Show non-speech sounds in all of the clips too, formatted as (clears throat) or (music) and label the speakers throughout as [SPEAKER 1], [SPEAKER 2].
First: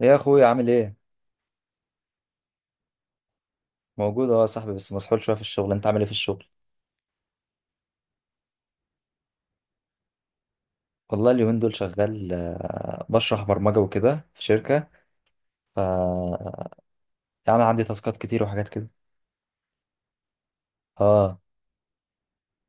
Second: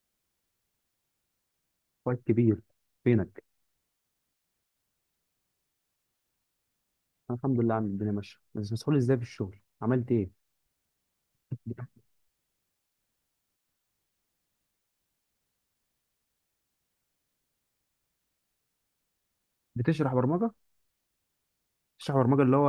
[SPEAKER 1] ايه يا اخويا، عامل ايه؟
[SPEAKER 2] اخويا الكبير، فينك؟
[SPEAKER 1] موجود اهو يا صاحبي، بس مسحول شويه في الشغل. انت عامل ايه في الشغل؟
[SPEAKER 2] أنا الحمد لله، عم الدنيا ماشيه. بس مسؤول ازاي في الشغل؟ عملت ايه؟
[SPEAKER 1] والله اليومين دول شغال، بشرح برمجه وكده في شركه. ف يعني عندي تاسكات كتير وحاجات كده.
[SPEAKER 2] بتشرح برمجه؟
[SPEAKER 1] اه.
[SPEAKER 2] بتشرح برمجه، اللي هو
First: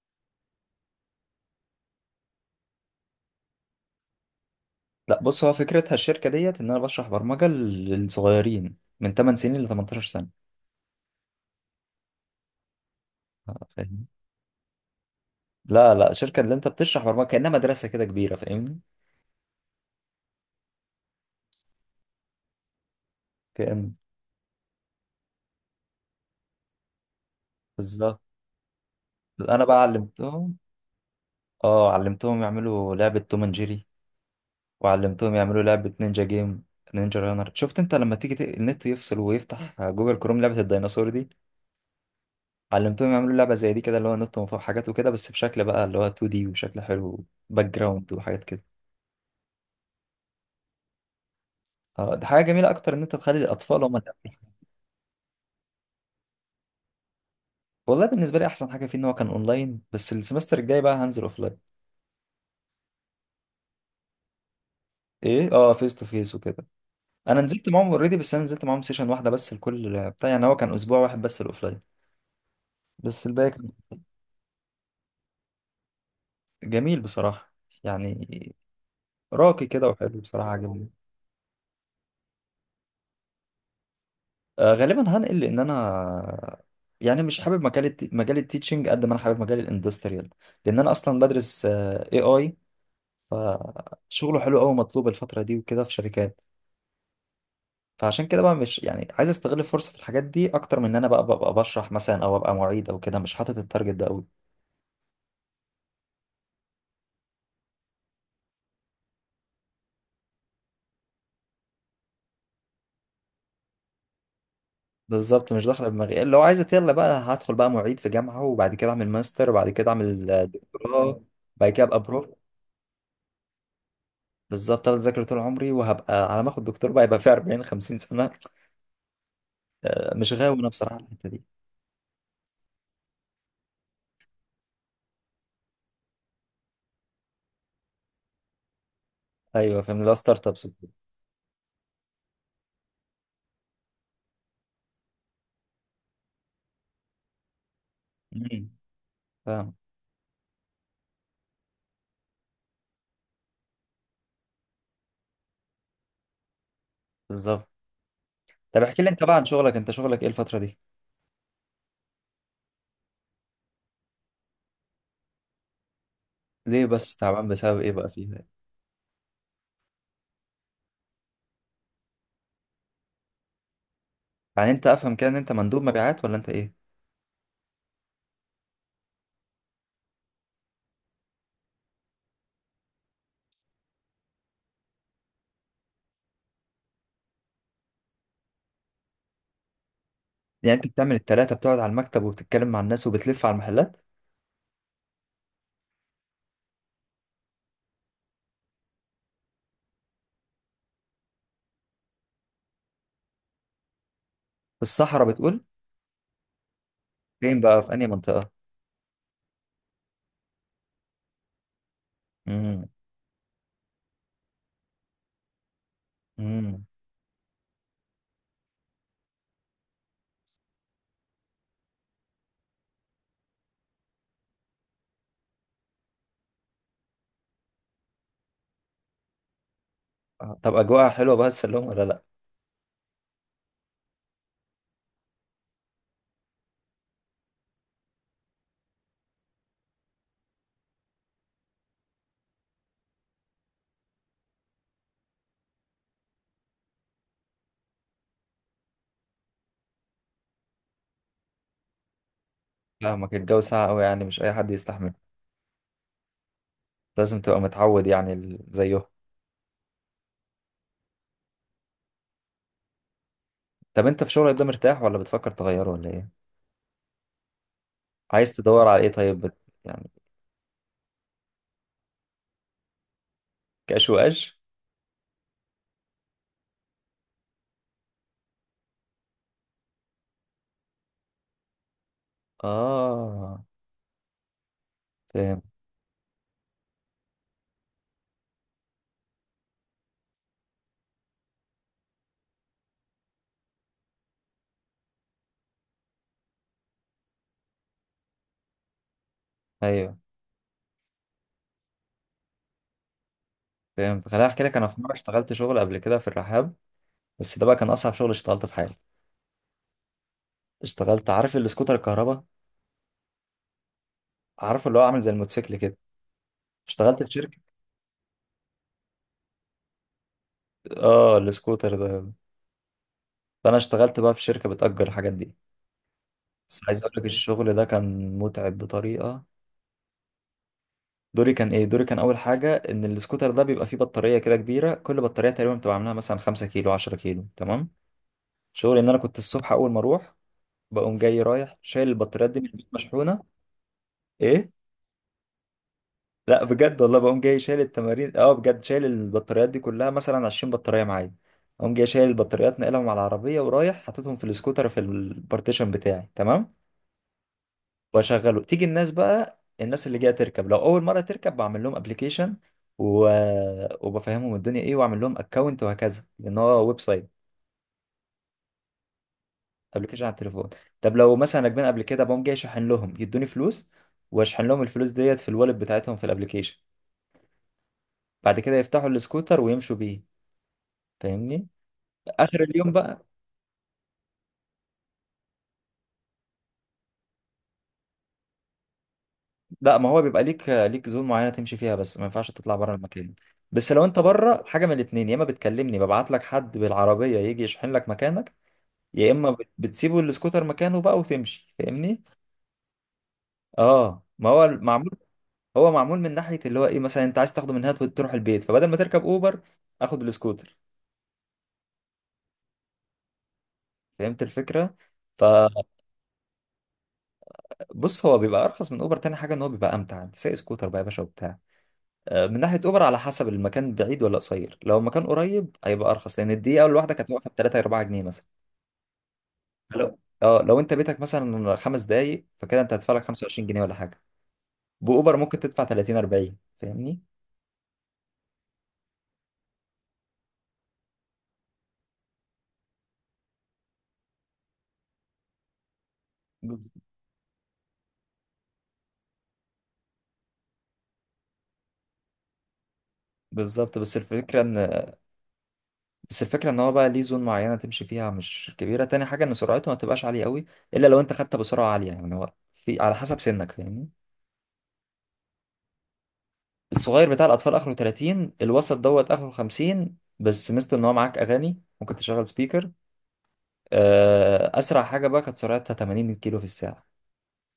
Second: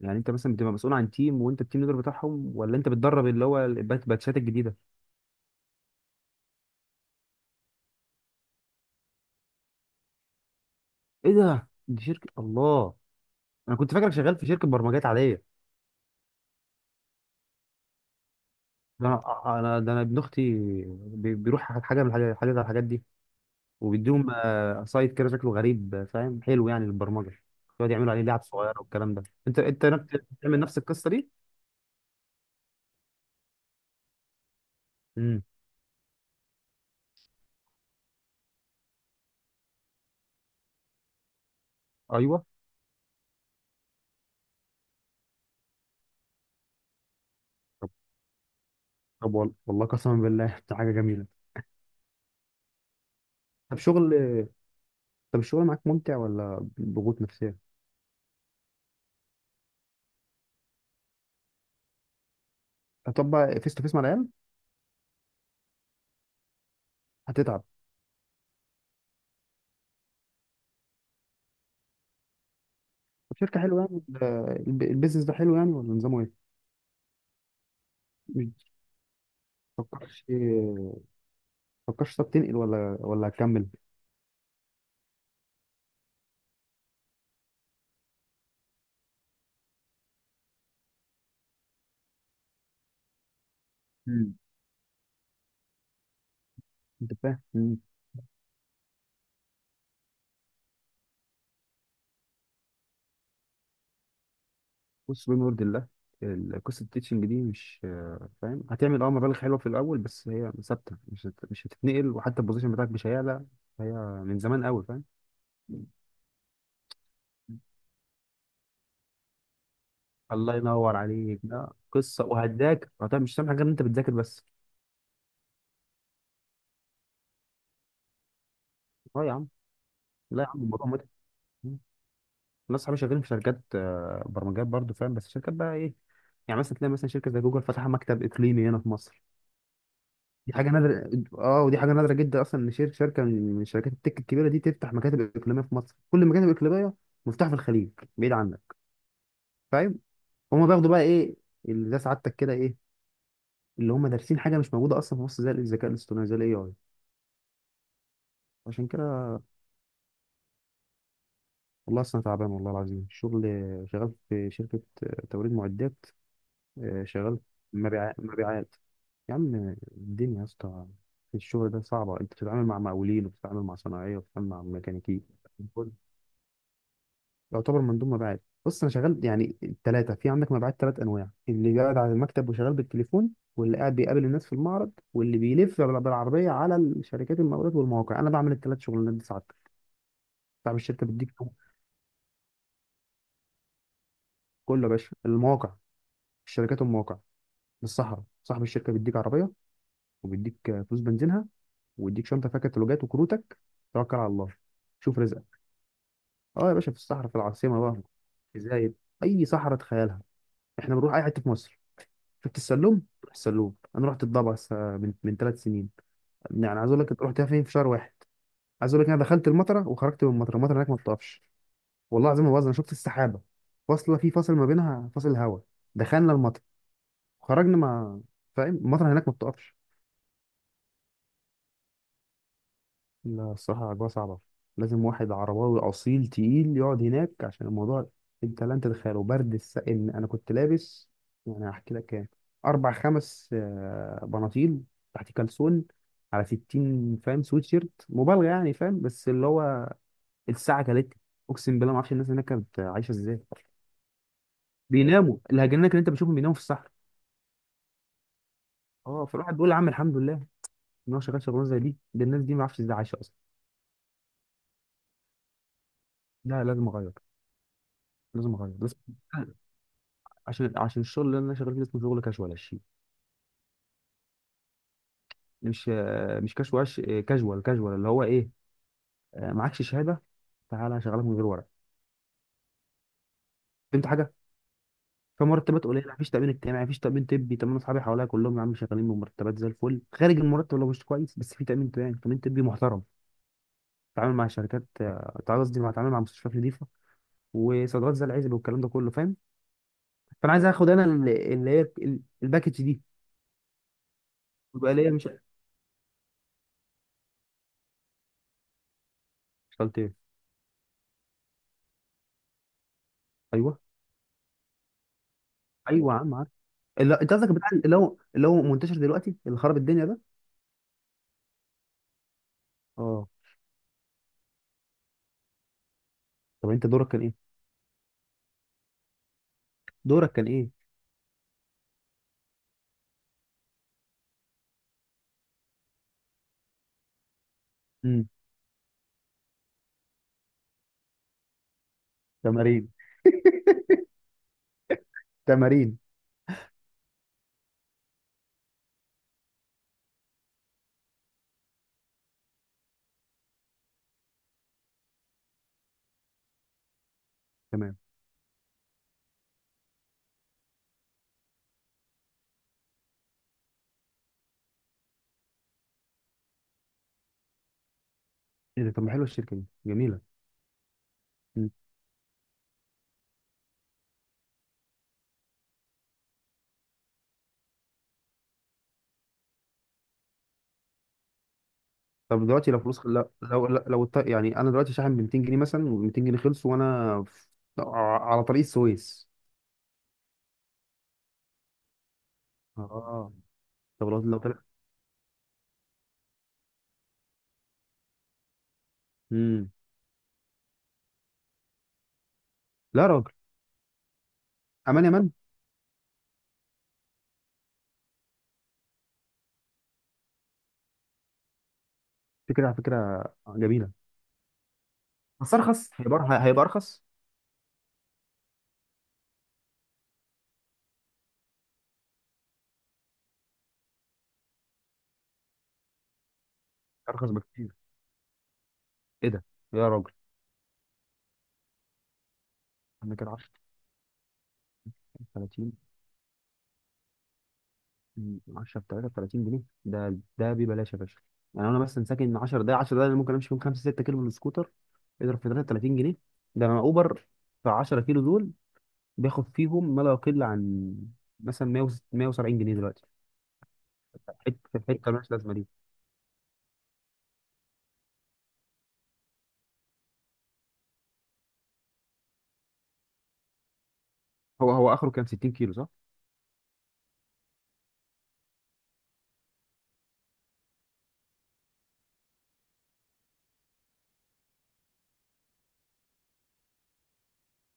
[SPEAKER 2] يعني انت مثلا بتبقى مسؤول عن تيم وانت التيم ليدر بتاعهم، ولا انت بتدرب اللي هو الباتشات الجديده؟
[SPEAKER 1] لا، بص، هو فكرتها الشركه ديت ان انا بشرح برمجه للصغيرين من 8 سنين ل 18 سنه.
[SPEAKER 2] ايه ده؟ دي شركه، الله.
[SPEAKER 1] آه،
[SPEAKER 2] انا كنت
[SPEAKER 1] فاهم.
[SPEAKER 2] فاكرك شغال في شركه برمجات عاديه.
[SPEAKER 1] لا لا، الشركه اللي انت بتشرح برمجه كانها مدرسه كده كبيره، فاهمني.
[SPEAKER 2] ده انا، انا ده انا ابن اختي. بيروح حاجه من الحاجات، حاجة من الحاجات دي.
[SPEAKER 1] كأن.
[SPEAKER 2] وبيديهم سايت كده شكله غريب، فاهم، حلو يعني للبرمجه. يقعد يعملوا
[SPEAKER 1] بالظبط.
[SPEAKER 2] عليه لعب صغيره والكلام ده. انت
[SPEAKER 1] انا بقى
[SPEAKER 2] انت
[SPEAKER 1] علمتهم.
[SPEAKER 2] بتعمل نفس القصه دي؟
[SPEAKER 1] اه، علمتهم يعملوا لعبه توم اند جيري. وعلمتهم
[SPEAKER 2] امم.
[SPEAKER 1] يعملوا لعبة نينجا جيم. نينجا رانر، شفت انت لما تيجي النت يفصل ويفتح جوجل كروم لعبة الديناصور دي.
[SPEAKER 2] ايوه.
[SPEAKER 1] علمتهم يعملوا لعبة زي دي كده، اللي هو نط من فوق حاجات وكده، بس بشكل بقى اللي هو 2D وشكل حلو، باك
[SPEAKER 2] طب
[SPEAKER 1] جراوند وحاجات كده.
[SPEAKER 2] طب والله قسما بالله، (laughs) دي حاجه جميله.
[SPEAKER 1] اه، ده حاجة جميلة أكتر إن أنت تخلي
[SPEAKER 2] طب
[SPEAKER 1] الأطفال هم اللي يعملوا
[SPEAKER 2] شغل.
[SPEAKER 1] الحاجة.
[SPEAKER 2] طب، الشغل معاك ممتع ولا ضغوط نفسيه؟
[SPEAKER 1] والله بالنسبة لي أحسن حاجة فيه إن هو كان أونلاين، بس السمستر الجاي بقى هنزل أوفلاين.
[SPEAKER 2] هتطبق فيس تو فيس مع العيال؟
[SPEAKER 1] إيه، أه، فيس تو فيس وكده. أنا
[SPEAKER 2] هتتعب.
[SPEAKER 1] نزلت معاهم أوريدي، بس أنا نزلت معاهم سيشن واحدة بس. الكل بتاع يعني هو كان أسبوع واحد بس الأوفلاين، بس
[SPEAKER 2] طب،
[SPEAKER 1] الباقي
[SPEAKER 2] شركه
[SPEAKER 1] كان
[SPEAKER 2] حلوه يعني؟ البيزنس ده حلو يعني، ولا نظامه ايه؟
[SPEAKER 1] جميل بصراحة. يعني
[SPEAKER 2] مش
[SPEAKER 1] راقي كده وحلو
[SPEAKER 2] تفكرش
[SPEAKER 1] بصراحة، عجبني.
[SPEAKER 2] تفكرش طب تنقل ولا هتكمل؟
[SPEAKER 1] آه، غالبا هنقل، لأن أنا يعني مش حابب مجال مجال التيتشنج قد ما أنا حابب مجال الاندستريال. لأن أنا أصلا بدرس اي اي.
[SPEAKER 2] مم.
[SPEAKER 1] فشغله حلو أوي، مطلوب الفترة دي وكده في شركات.
[SPEAKER 2] انت فاهم. مم.
[SPEAKER 1] فعشان كده بقى، مش يعني عايز استغل الفرصة في الحاجات دي أكتر من إن أنا بقى ببقى بشرح مثلا، أو أبقى معيد أو كده. مش حاطط التارجت ده أوي.
[SPEAKER 2] بص، بما يرضي الله، قصة التيتشنج دي، مش فاهم، هتعمل اه، مبالغ حلوة في الأول، بس هي ثابتة، مش هتتنقل، وحتى البوزيشن بتاعك مش هيعلى. هي من زمان قوي. فاهم.
[SPEAKER 1] بالظبط، مش داخله دماغي. لو عايز يلا بقى هدخل بقى معيد في جامعة، وبعد كده أعمل ماستر، وبعد كده أعمل
[SPEAKER 2] الله ينور
[SPEAKER 1] دكتوراه.
[SPEAKER 2] عليك.
[SPEAKER 1] بعد
[SPEAKER 2] لا،
[SPEAKER 1] كده أبقى
[SPEAKER 2] قصه
[SPEAKER 1] بروف.
[SPEAKER 2] وهتذاكر، مش هتعمل حاجه غير ان انت بتذاكر بس.
[SPEAKER 1] بالظبط، انا اذاكر طول عمري، وهبقى على ما اخد دكتور بقى يبقى في 40 50 سنه.
[SPEAKER 2] اه يا عم.
[SPEAKER 1] آه، مش
[SPEAKER 2] لا يا
[SPEAKER 1] غاوي
[SPEAKER 2] عم،
[SPEAKER 1] انا
[SPEAKER 2] الموضوع
[SPEAKER 1] بصراحه على
[SPEAKER 2] متعب.
[SPEAKER 1] الحته دي.
[SPEAKER 2] مم. ناس صحابي شغالين في شركات برمجيات برضو، فاهم. بس شركات بقى ايه؟ يعني مثلا تلاقي مثلا شركه زي جوجل فاتحه مكتب اقليمي هنا في مصر.
[SPEAKER 1] ايوه، فاهم، اللي هو ستارت
[SPEAKER 2] دي
[SPEAKER 1] ابس
[SPEAKER 2] حاجه
[SPEAKER 1] وكده.
[SPEAKER 2] نادره. اه، ودي حاجه نادره جدا اصلا، ان شركه من شركات التك الكبيره دي تفتح مكاتب اقليميه في مصر. كل المكاتب الاقليميه مفتوحه في الخليج، بعيد
[SPEAKER 1] أمم،
[SPEAKER 2] عنك.
[SPEAKER 1] فاهم.
[SPEAKER 2] فاهم. هما بياخدوا بقى ايه؟ اللي ده سعادتك كده ايه؟ اللي هم دارسين حاجه مش موجوده اصلا في مصر، زي الذكاء الاصطناعي، زي الاي اي.
[SPEAKER 1] بالظبط. طب
[SPEAKER 2] عشان
[SPEAKER 1] احكي لي انت بقى
[SPEAKER 2] كده.
[SPEAKER 1] عن شغلك، انت شغلك ايه الفتره دي؟
[SPEAKER 2] والله اصلا تعبان، والله العظيم الشغل. شغال في شركه توريد معدات.
[SPEAKER 1] ليه بس
[SPEAKER 2] شغال
[SPEAKER 1] تعبان؟ بسبب ايه بقى
[SPEAKER 2] مبيعات،
[SPEAKER 1] فيها؟
[SPEAKER 2] مبيعات. يا عم الدنيا يا اسطى، في الشغل ده صعبه، انت بتتعامل مع مقاولين وبتتعامل مع صناعيه وبتتعامل مع
[SPEAKER 1] يعني انت افهم كده ان
[SPEAKER 2] ميكانيكيين.
[SPEAKER 1] انت مندوب مبيعات ولا انت ايه؟
[SPEAKER 2] يعتبر مندوب مبيعات. بص، انا شغال يعني الثلاثه. في عندك مبيعات ثلاث انواع: اللي قاعد على المكتب وشغال بالتليفون، واللي قاعد بيقابل الناس في المعرض، واللي بيلف بالعربيه على الشركات المقاولات والمواقع. انا بعمل الثلاث شغلانات دي ساعات.
[SPEAKER 1] يعني
[SPEAKER 2] صاحب
[SPEAKER 1] انت
[SPEAKER 2] الشركه
[SPEAKER 1] بتعمل
[SPEAKER 2] بيديك
[SPEAKER 1] التلاته، بتقعد على المكتب وبتتكلم مع الناس وبتلف على المحلات؟
[SPEAKER 2] كله يا باشا، المواقع، الشركات والمواقع، للصحراء. صاحب الشركه بيديك عربيه، وبيديك فلوس بنزينها، ويديك شنطه فيها كتالوجات وكروتك. توكل على الله،
[SPEAKER 1] في
[SPEAKER 2] شوف
[SPEAKER 1] الصحراء
[SPEAKER 2] رزقك.
[SPEAKER 1] بتقول؟
[SPEAKER 2] اه يا باشا، في الصحراء، في
[SPEAKER 1] فين
[SPEAKER 2] العاصمه
[SPEAKER 1] بقى، في
[SPEAKER 2] بقى.
[SPEAKER 1] انهي منطقه؟
[SPEAKER 2] ازاي؟ اي صحراء، تخيلها. احنا بنروح اي حته في مصر. شفت
[SPEAKER 1] امم،
[SPEAKER 2] السلوم؟ روح السلوم. انا رحت الضبع من 3 سنين. يعني
[SPEAKER 1] امم.
[SPEAKER 2] عايز اقول لك، رحتها فين في شهر واحد؟ عايز اقول لك، انا دخلت المطره وخرجت من المطره. المطره هناك ما بتقفش. والله العظيم ما بهزر، انا شفت السحابه فاصله، في فاصل ما بينها، فاصل هواء. دخلنا المطر، خرجنا. ما فاهم؟ المطر هناك ما بتقفش.
[SPEAKER 1] آه، طب اجواءها حلوه بقى السلوم ولا لا؟
[SPEAKER 2] لا الصراحة، الأجواء صعبة. لازم واحد عرباوي أصيل تقيل يقعد هناك عشان الموضوع، أنت لن تتخيله. برد إن أنا كنت لابس، يعني هحكي لك كام، أربع خمس بناطيل، تحت كلسون، على 60، فاهم، سويتشيرت، مبالغة يعني، فاهم، بس اللي هو الساعة كلت. أقسم بالله ما أعرفش الناس هناك كانت عايشة
[SPEAKER 1] فاهمك،
[SPEAKER 2] إزاي.
[SPEAKER 1] الجو ساقع قوي، يعني مش اي حد يستحمل.
[SPEAKER 2] بيناموا. الهجنات اللي أنت بتشوفهم بيناموا في الصحراء.
[SPEAKER 1] لازم تبقى متعود يعني زيه.
[SPEAKER 2] أه، فالواحد بيقول يا عم الحمد لله إن هو شغال شغلانة زي دي. ده الناس دي ما أعرفش إزاي عايشة أصلا.
[SPEAKER 1] طب انت في شغلك ده مرتاح ولا بتفكر تغيره ولا ايه؟
[SPEAKER 2] لا، لازم أغير.
[SPEAKER 1] عايز
[SPEAKER 2] لازم أغير،
[SPEAKER 1] تدور
[SPEAKER 2] لازم.
[SPEAKER 1] على ايه طيب يعني؟
[SPEAKER 2] عشان الشغل اللي انا شغال فيه اسمه شغل كاجوال الشيء.
[SPEAKER 1] كاش واش؟
[SPEAKER 2] مش، مش كاجوال. كاجوال، كاجوال اللي هو ايه، معكش شهاده، تعالى هشغلك من غير ورق.
[SPEAKER 1] اه،
[SPEAKER 2] فهمت حاجه؟
[SPEAKER 1] فاهم.
[SPEAKER 2] فمرتبات قليله، مفيش تامين اجتماعي، مفيش تامين طبي. طب انا اصحابي حواليا كلهم يا عم شغالين بمرتبات زي الفل، خارج المرتب لو مش كويس، بس في تامين اجتماعي، تامين طبي محترم. تعامل مع شركات، تعال قصدي، مع تعامل مع مستشفيات نظيفه، وصيدلات زي العزب والكلام ده كله، فاهم.
[SPEAKER 1] ايوه،
[SPEAKER 2] فانا عايز اخد انا اللي هي الباكج دي،
[SPEAKER 1] فهمت. خليني احكي لك، انا
[SPEAKER 2] يبقى
[SPEAKER 1] في
[SPEAKER 2] ليا،
[SPEAKER 1] مره
[SPEAKER 2] مش.
[SPEAKER 1] اشتغلت شغل قبل كده في الرحاب. بس ده بقى كان اصعب شغل اشتغلته في حياتي.
[SPEAKER 2] اشتغلت ايه؟
[SPEAKER 1] اشتغلت عارف السكوتر الكهرباء؟
[SPEAKER 2] ايوه.
[SPEAKER 1] عارف اللي هو عامل زي الموتوسيكل كده؟
[SPEAKER 2] ايوه يا عم. اللي
[SPEAKER 1] اشتغلت في
[SPEAKER 2] انت قصدك
[SPEAKER 1] شركه.
[SPEAKER 2] بتاع، اللي هو منتشر دلوقتي، اللي خرب الدنيا ده؟
[SPEAKER 1] اه، السكوتر ده.
[SPEAKER 2] اه.
[SPEAKER 1] فانا اشتغلت بقى في شركه بتأجر الحاجات دي.
[SPEAKER 2] طب
[SPEAKER 1] بس
[SPEAKER 2] انت
[SPEAKER 1] عايز
[SPEAKER 2] دورك
[SPEAKER 1] اقول
[SPEAKER 2] كان
[SPEAKER 1] لك
[SPEAKER 2] ايه؟
[SPEAKER 1] الشغل ده كان متعب بطريقه.
[SPEAKER 2] دورك كان ايه؟
[SPEAKER 1] دوري كان ايه؟ دوري كان اول حاجه ان السكوتر ده بيبقى فيه بطاريه كده كبيره. كل بطاريه تقريبا بتبقى عاملاها مثلا 5 كيلو 10 كيلو، تمام.
[SPEAKER 2] امم.
[SPEAKER 1] شغلي ان انا كنت الصبح اول ما اروح، بقوم جاي رايح شايل البطاريات دي من البيت
[SPEAKER 2] تمارين؟
[SPEAKER 1] مشحونه. ايه؟
[SPEAKER 2] تمارين.
[SPEAKER 1] لا، بجد والله، بقوم جاي شايل التمارين، اه، بجد شايل البطاريات دي كلها، مثلا 20 بطاريه معايا. اقوم جاي شايل البطاريات، ناقلهم على العربيه ورايح حاططهم في السكوتر في البارتيشن بتاعي، تمام.
[SPEAKER 2] تمام.
[SPEAKER 1] واشغله. تيجي الناس بقى، الناس اللي جايه تركب، لو اول مره تركب بعمل لهم ابلكيشن و... وبفهمهم الدنيا ايه، واعمل لهم اكونت وهكذا، لان هو ويب سايت.
[SPEAKER 2] ايه ده؟ طب ما حلوه الشركه دي، جميله.
[SPEAKER 1] ابلكيشن على التليفون. طب لو مثلا
[SPEAKER 2] مم.
[SPEAKER 1] راكبين قبل كده، بقوم جاي اشحن لهم، يدوني فلوس واشحن لهم الفلوس ديت في الوالlet بتاعتهم في الابلكيشن. بعد كده يفتحوا السكوتر ويمشوا بيه، فاهمني.
[SPEAKER 2] طب
[SPEAKER 1] اخر
[SPEAKER 2] دلوقتي، لو
[SPEAKER 1] اليوم
[SPEAKER 2] فلوس،
[SPEAKER 1] بقى.
[SPEAKER 2] لو يعني انا دلوقتي شاحن ب 200 جنيه مثلا، و200 جنيه خلصوا، وانا في... على طريق السويس.
[SPEAKER 1] لا، ما هو بيبقى ليك زون معينه تمشي فيها، بس ما ينفعش تطلع بره
[SPEAKER 2] اه،
[SPEAKER 1] المكان. بس لو
[SPEAKER 2] طب
[SPEAKER 1] انت
[SPEAKER 2] لو طلع.
[SPEAKER 1] بره، حاجه من الاتنين، يا اما بتكلمني ببعت لك حد بالعربيه يجي يشحن لك مكانك، يا اما
[SPEAKER 2] امم.
[SPEAKER 1] بتسيبه السكوتر مكانه بقى وتمشي، فاهمني.
[SPEAKER 2] لا يا راجل،
[SPEAKER 1] اه، ما هو
[SPEAKER 2] امان
[SPEAKER 1] معمول.
[SPEAKER 2] يا مان.
[SPEAKER 1] هو معمول من ناحيه اللي هو ايه، مثلا انت عايز تاخده من هنا تروح البيت، فبدل ما تركب اوبر اخد السكوتر.
[SPEAKER 2] فكره، على فكره، جميله.
[SPEAKER 1] فهمت الفكره.
[SPEAKER 2] بس ارخص، هيبقى ارخص.
[SPEAKER 1] فبص، هو بيبقى ارخص من اوبر. تاني حاجه ان هو بيبقى امتع، انت سايق سكوتر بقى يا باشا وبتاع. من ناحيه اوبر على حسب المكان بعيد ولا قصير. لو المكان قريب هيبقى ارخص، لان الدقيقه الواحده كانت
[SPEAKER 2] ارخص
[SPEAKER 1] واقفه ب
[SPEAKER 2] بكتير.
[SPEAKER 1] 3 4 جنيه مثلا.
[SPEAKER 2] ايه ده، يا راجل.
[SPEAKER 1] لو انت بيتك مثلا خمس دقايق، فكده انت هتدفع
[SPEAKER 2] انا
[SPEAKER 1] لك
[SPEAKER 2] كده 10.
[SPEAKER 1] 25 جنيه ولا حاجه. باوبر ممكن
[SPEAKER 2] 30.
[SPEAKER 1] تدفع 30 40، فاهمني.
[SPEAKER 2] 10 ب 33 جنيه، ده ده ببلاش يا باشا. يعني انا مثلا ساكن 10 دقايق، 10 دقايق انا ممكن امشي فيهم 5 6 كيلو بالسكوتر. اضرب في 33 جنيه. ده انا، اوبر في 10 كيلو دول بياخد فيهم ما لا يقل عن، مثلا 100، 170 جنيه دلوقتي.
[SPEAKER 1] بالظبط. بس الفكرة ان
[SPEAKER 2] حته حته مالهاش لازمه دي.
[SPEAKER 1] بس الفكرة ان هو بقى ليه زون معينة تمشي فيها مش كبيرة. تاني حاجة ان سرعته ما تبقاش عالية قوي، الا لو انت خدت بسرعة عالية يعني. هو في على حسب سنك، فاهمني.
[SPEAKER 2] هو اخره كام، 60 كيلو صح؟
[SPEAKER 1] الصغير بتاع الاطفال اخره 30، الوسط دوت اخره 50، بس ميزته ان هو معاك اغاني، ممكن تشغل سبيكر. اسرع حاجة بقى كانت سرعتها 80 كيلو في الساعة.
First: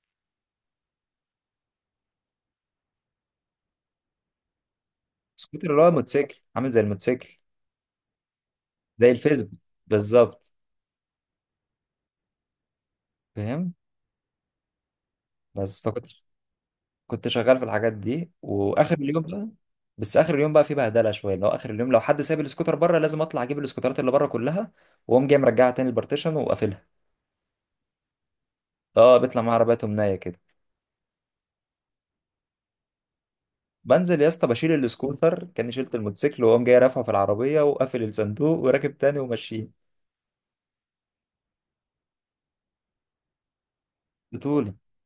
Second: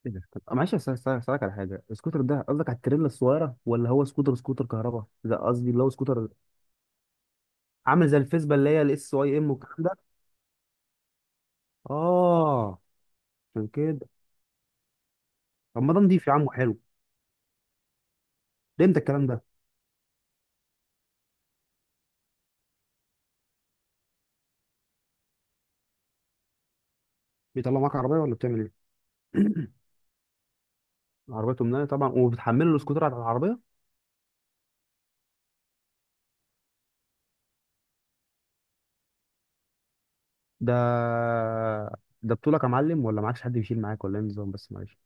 [SPEAKER 2] ايه ده. طب معلش، اسالك على حاجه. السكوتر ده قصدك على التريلا الصغيره، ولا هو سكوتر سكوتر كهرباء؟ لا قصدي،
[SPEAKER 1] سكوتر اللي
[SPEAKER 2] اللي هو
[SPEAKER 1] هو
[SPEAKER 2] سكوتر
[SPEAKER 1] موتوسيكل، عامل زي الموتوسيكل.
[SPEAKER 2] عامل زي الفيسبا، اللي هي
[SPEAKER 1] زي
[SPEAKER 2] الاس واي ام
[SPEAKER 1] الفيسبا.
[SPEAKER 2] والكلام ده.
[SPEAKER 1] بالظبط.
[SPEAKER 2] اه. عشان
[SPEAKER 1] فاهم.
[SPEAKER 2] كده.
[SPEAKER 1] بس
[SPEAKER 2] طب ما ده نضيف يا عم، وحلو.
[SPEAKER 1] كنت شغال في الحاجات دي.
[SPEAKER 2] ليه
[SPEAKER 1] واخر
[SPEAKER 2] انت
[SPEAKER 1] اليوم
[SPEAKER 2] الكلام ده؟
[SPEAKER 1] بقى، بس اخر اليوم بقى في بهدله شويه، اللي هو اخر اليوم لو حد ساب السكوتر بره، لازم اطلع اجيب السكوترات اللي بره كلها، واقوم جاي مرجعها تاني البارتيشن وقافلها.
[SPEAKER 2] بيطلع معاك عربيه ولا بتعمل ايه؟
[SPEAKER 1] اه، بيطلع معايا
[SPEAKER 2] (clears throat)
[SPEAKER 1] عربيه نايه كده.
[SPEAKER 2] عربيه تمنيه طبعا، وبتحمله السكوتر على العربيه.
[SPEAKER 1] بنزل يا اسطى، بشيل السكوتر كاني شلت الموتوسيكل، واقوم جاي رافعه في العربيه، وقافل الصندوق وراكب تاني وماشيين.
[SPEAKER 2] ده ده بطولك يا معلم؟ ولا معكش حد يشيل معاك، ولا ايه النظام؟ بس
[SPEAKER 1] بطوله.
[SPEAKER 2] معلش.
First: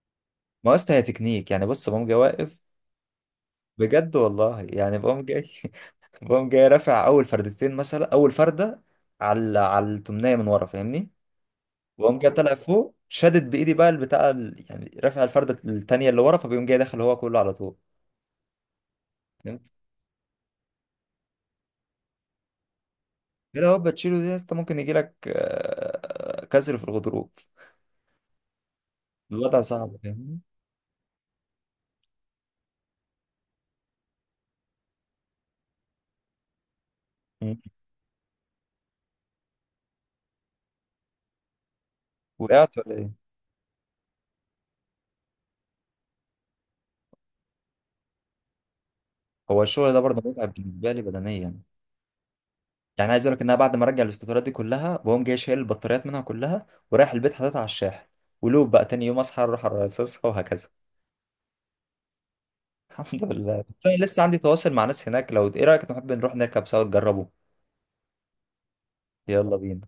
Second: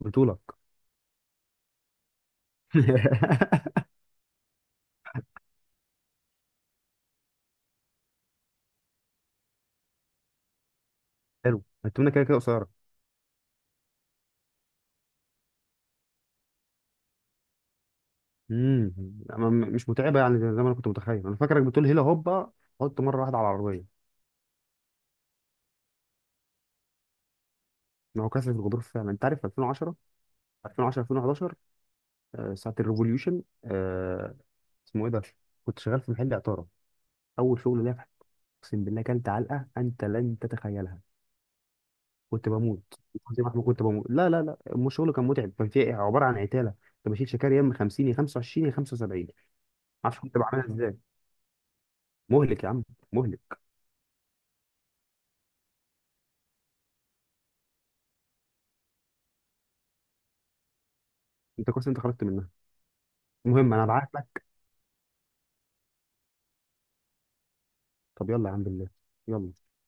[SPEAKER 2] بطولك.
[SPEAKER 1] ما هو يا اسطى هي تكنيك يعني. بص، بقوم جاي واقف.
[SPEAKER 2] (laughs)
[SPEAKER 1] بجد والله، يعني بقوم جاي، (laughs) بقوم جاي رافع اول فردتين مثلا. اول فرده على التمنيه من ورا، فاهمني.
[SPEAKER 2] حلو، التمنيه
[SPEAKER 1] وقام
[SPEAKER 2] كده
[SPEAKER 1] جاي
[SPEAKER 2] كده
[SPEAKER 1] طالع
[SPEAKER 2] قصيره.
[SPEAKER 1] فوق، شدت بايدي بقى البتاع يعني رافع الفرده التانيه اللي ورا، فبيقوم جاي داخل هو كله على طول.
[SPEAKER 2] امم.
[SPEAKER 1] فهمت.
[SPEAKER 2] مش متعبه يعني، زي ما انا كنت متخيل. انا فاكرك بتقول هيلا هوبا، حط مره واحده على
[SPEAKER 1] كده هو
[SPEAKER 2] العربيه.
[SPEAKER 1] بتشيله دي يا اسطى، ممكن يجي لك كسر في الغضروف.
[SPEAKER 2] ما هو كسر الغضروف فعلا. انت عارف
[SPEAKER 1] الوضع صعب،
[SPEAKER 2] 2010،
[SPEAKER 1] فاهمني.
[SPEAKER 2] 2010، 2011، ساعه الريفوليوشن، اسمه ايه ده، كنت شغال في محل عطاره،
[SPEAKER 1] مم.
[SPEAKER 2] اول شغل ليا. اقسم بالله كلت علقه انت لن تتخيلها. كنت
[SPEAKER 1] وقعت ولا
[SPEAKER 2] بموت.
[SPEAKER 1] ايه؟
[SPEAKER 2] زي ما احنا، كنت بموت. لا لا لا، مو شغل كان متعب، كان فيه عباره عن عتاله. كنت بشيل شكاري يا اما 50 يا 25 يا 75، ما
[SPEAKER 1] هو الشغل ده
[SPEAKER 2] اعرفش
[SPEAKER 1] برضه
[SPEAKER 2] كنت
[SPEAKER 1] متعب
[SPEAKER 2] بعملها
[SPEAKER 1] بالنسبه
[SPEAKER 2] ازاي.
[SPEAKER 1] لي بدنيا.
[SPEAKER 2] مهلك يا عم.
[SPEAKER 1] يعني عايز اقول
[SPEAKER 2] مهلك.
[SPEAKER 1] لك ان انا بعد ما ارجع الاسكوترات دي كلها، بقوم جاي شايل البطاريات منها كلها ورايح البيت حاططها على الشاحن. ولوب بقى، تاني يوم اصحى اروح ارصصها وهكذا.
[SPEAKER 2] انت كويس، انت خرجت منها.
[SPEAKER 1] (laughs) الحمد لله.
[SPEAKER 2] المهم، انا
[SPEAKER 1] طيب،
[SPEAKER 2] بعت
[SPEAKER 1] لسه عندي
[SPEAKER 2] لك.
[SPEAKER 1] تواصل مع ناس هناك، لو ايه رايك نحب نروح نركب سوا تجربه؟
[SPEAKER 2] طب يلا يا عم بالله.
[SPEAKER 1] يلا
[SPEAKER 2] يلا.
[SPEAKER 1] بينا.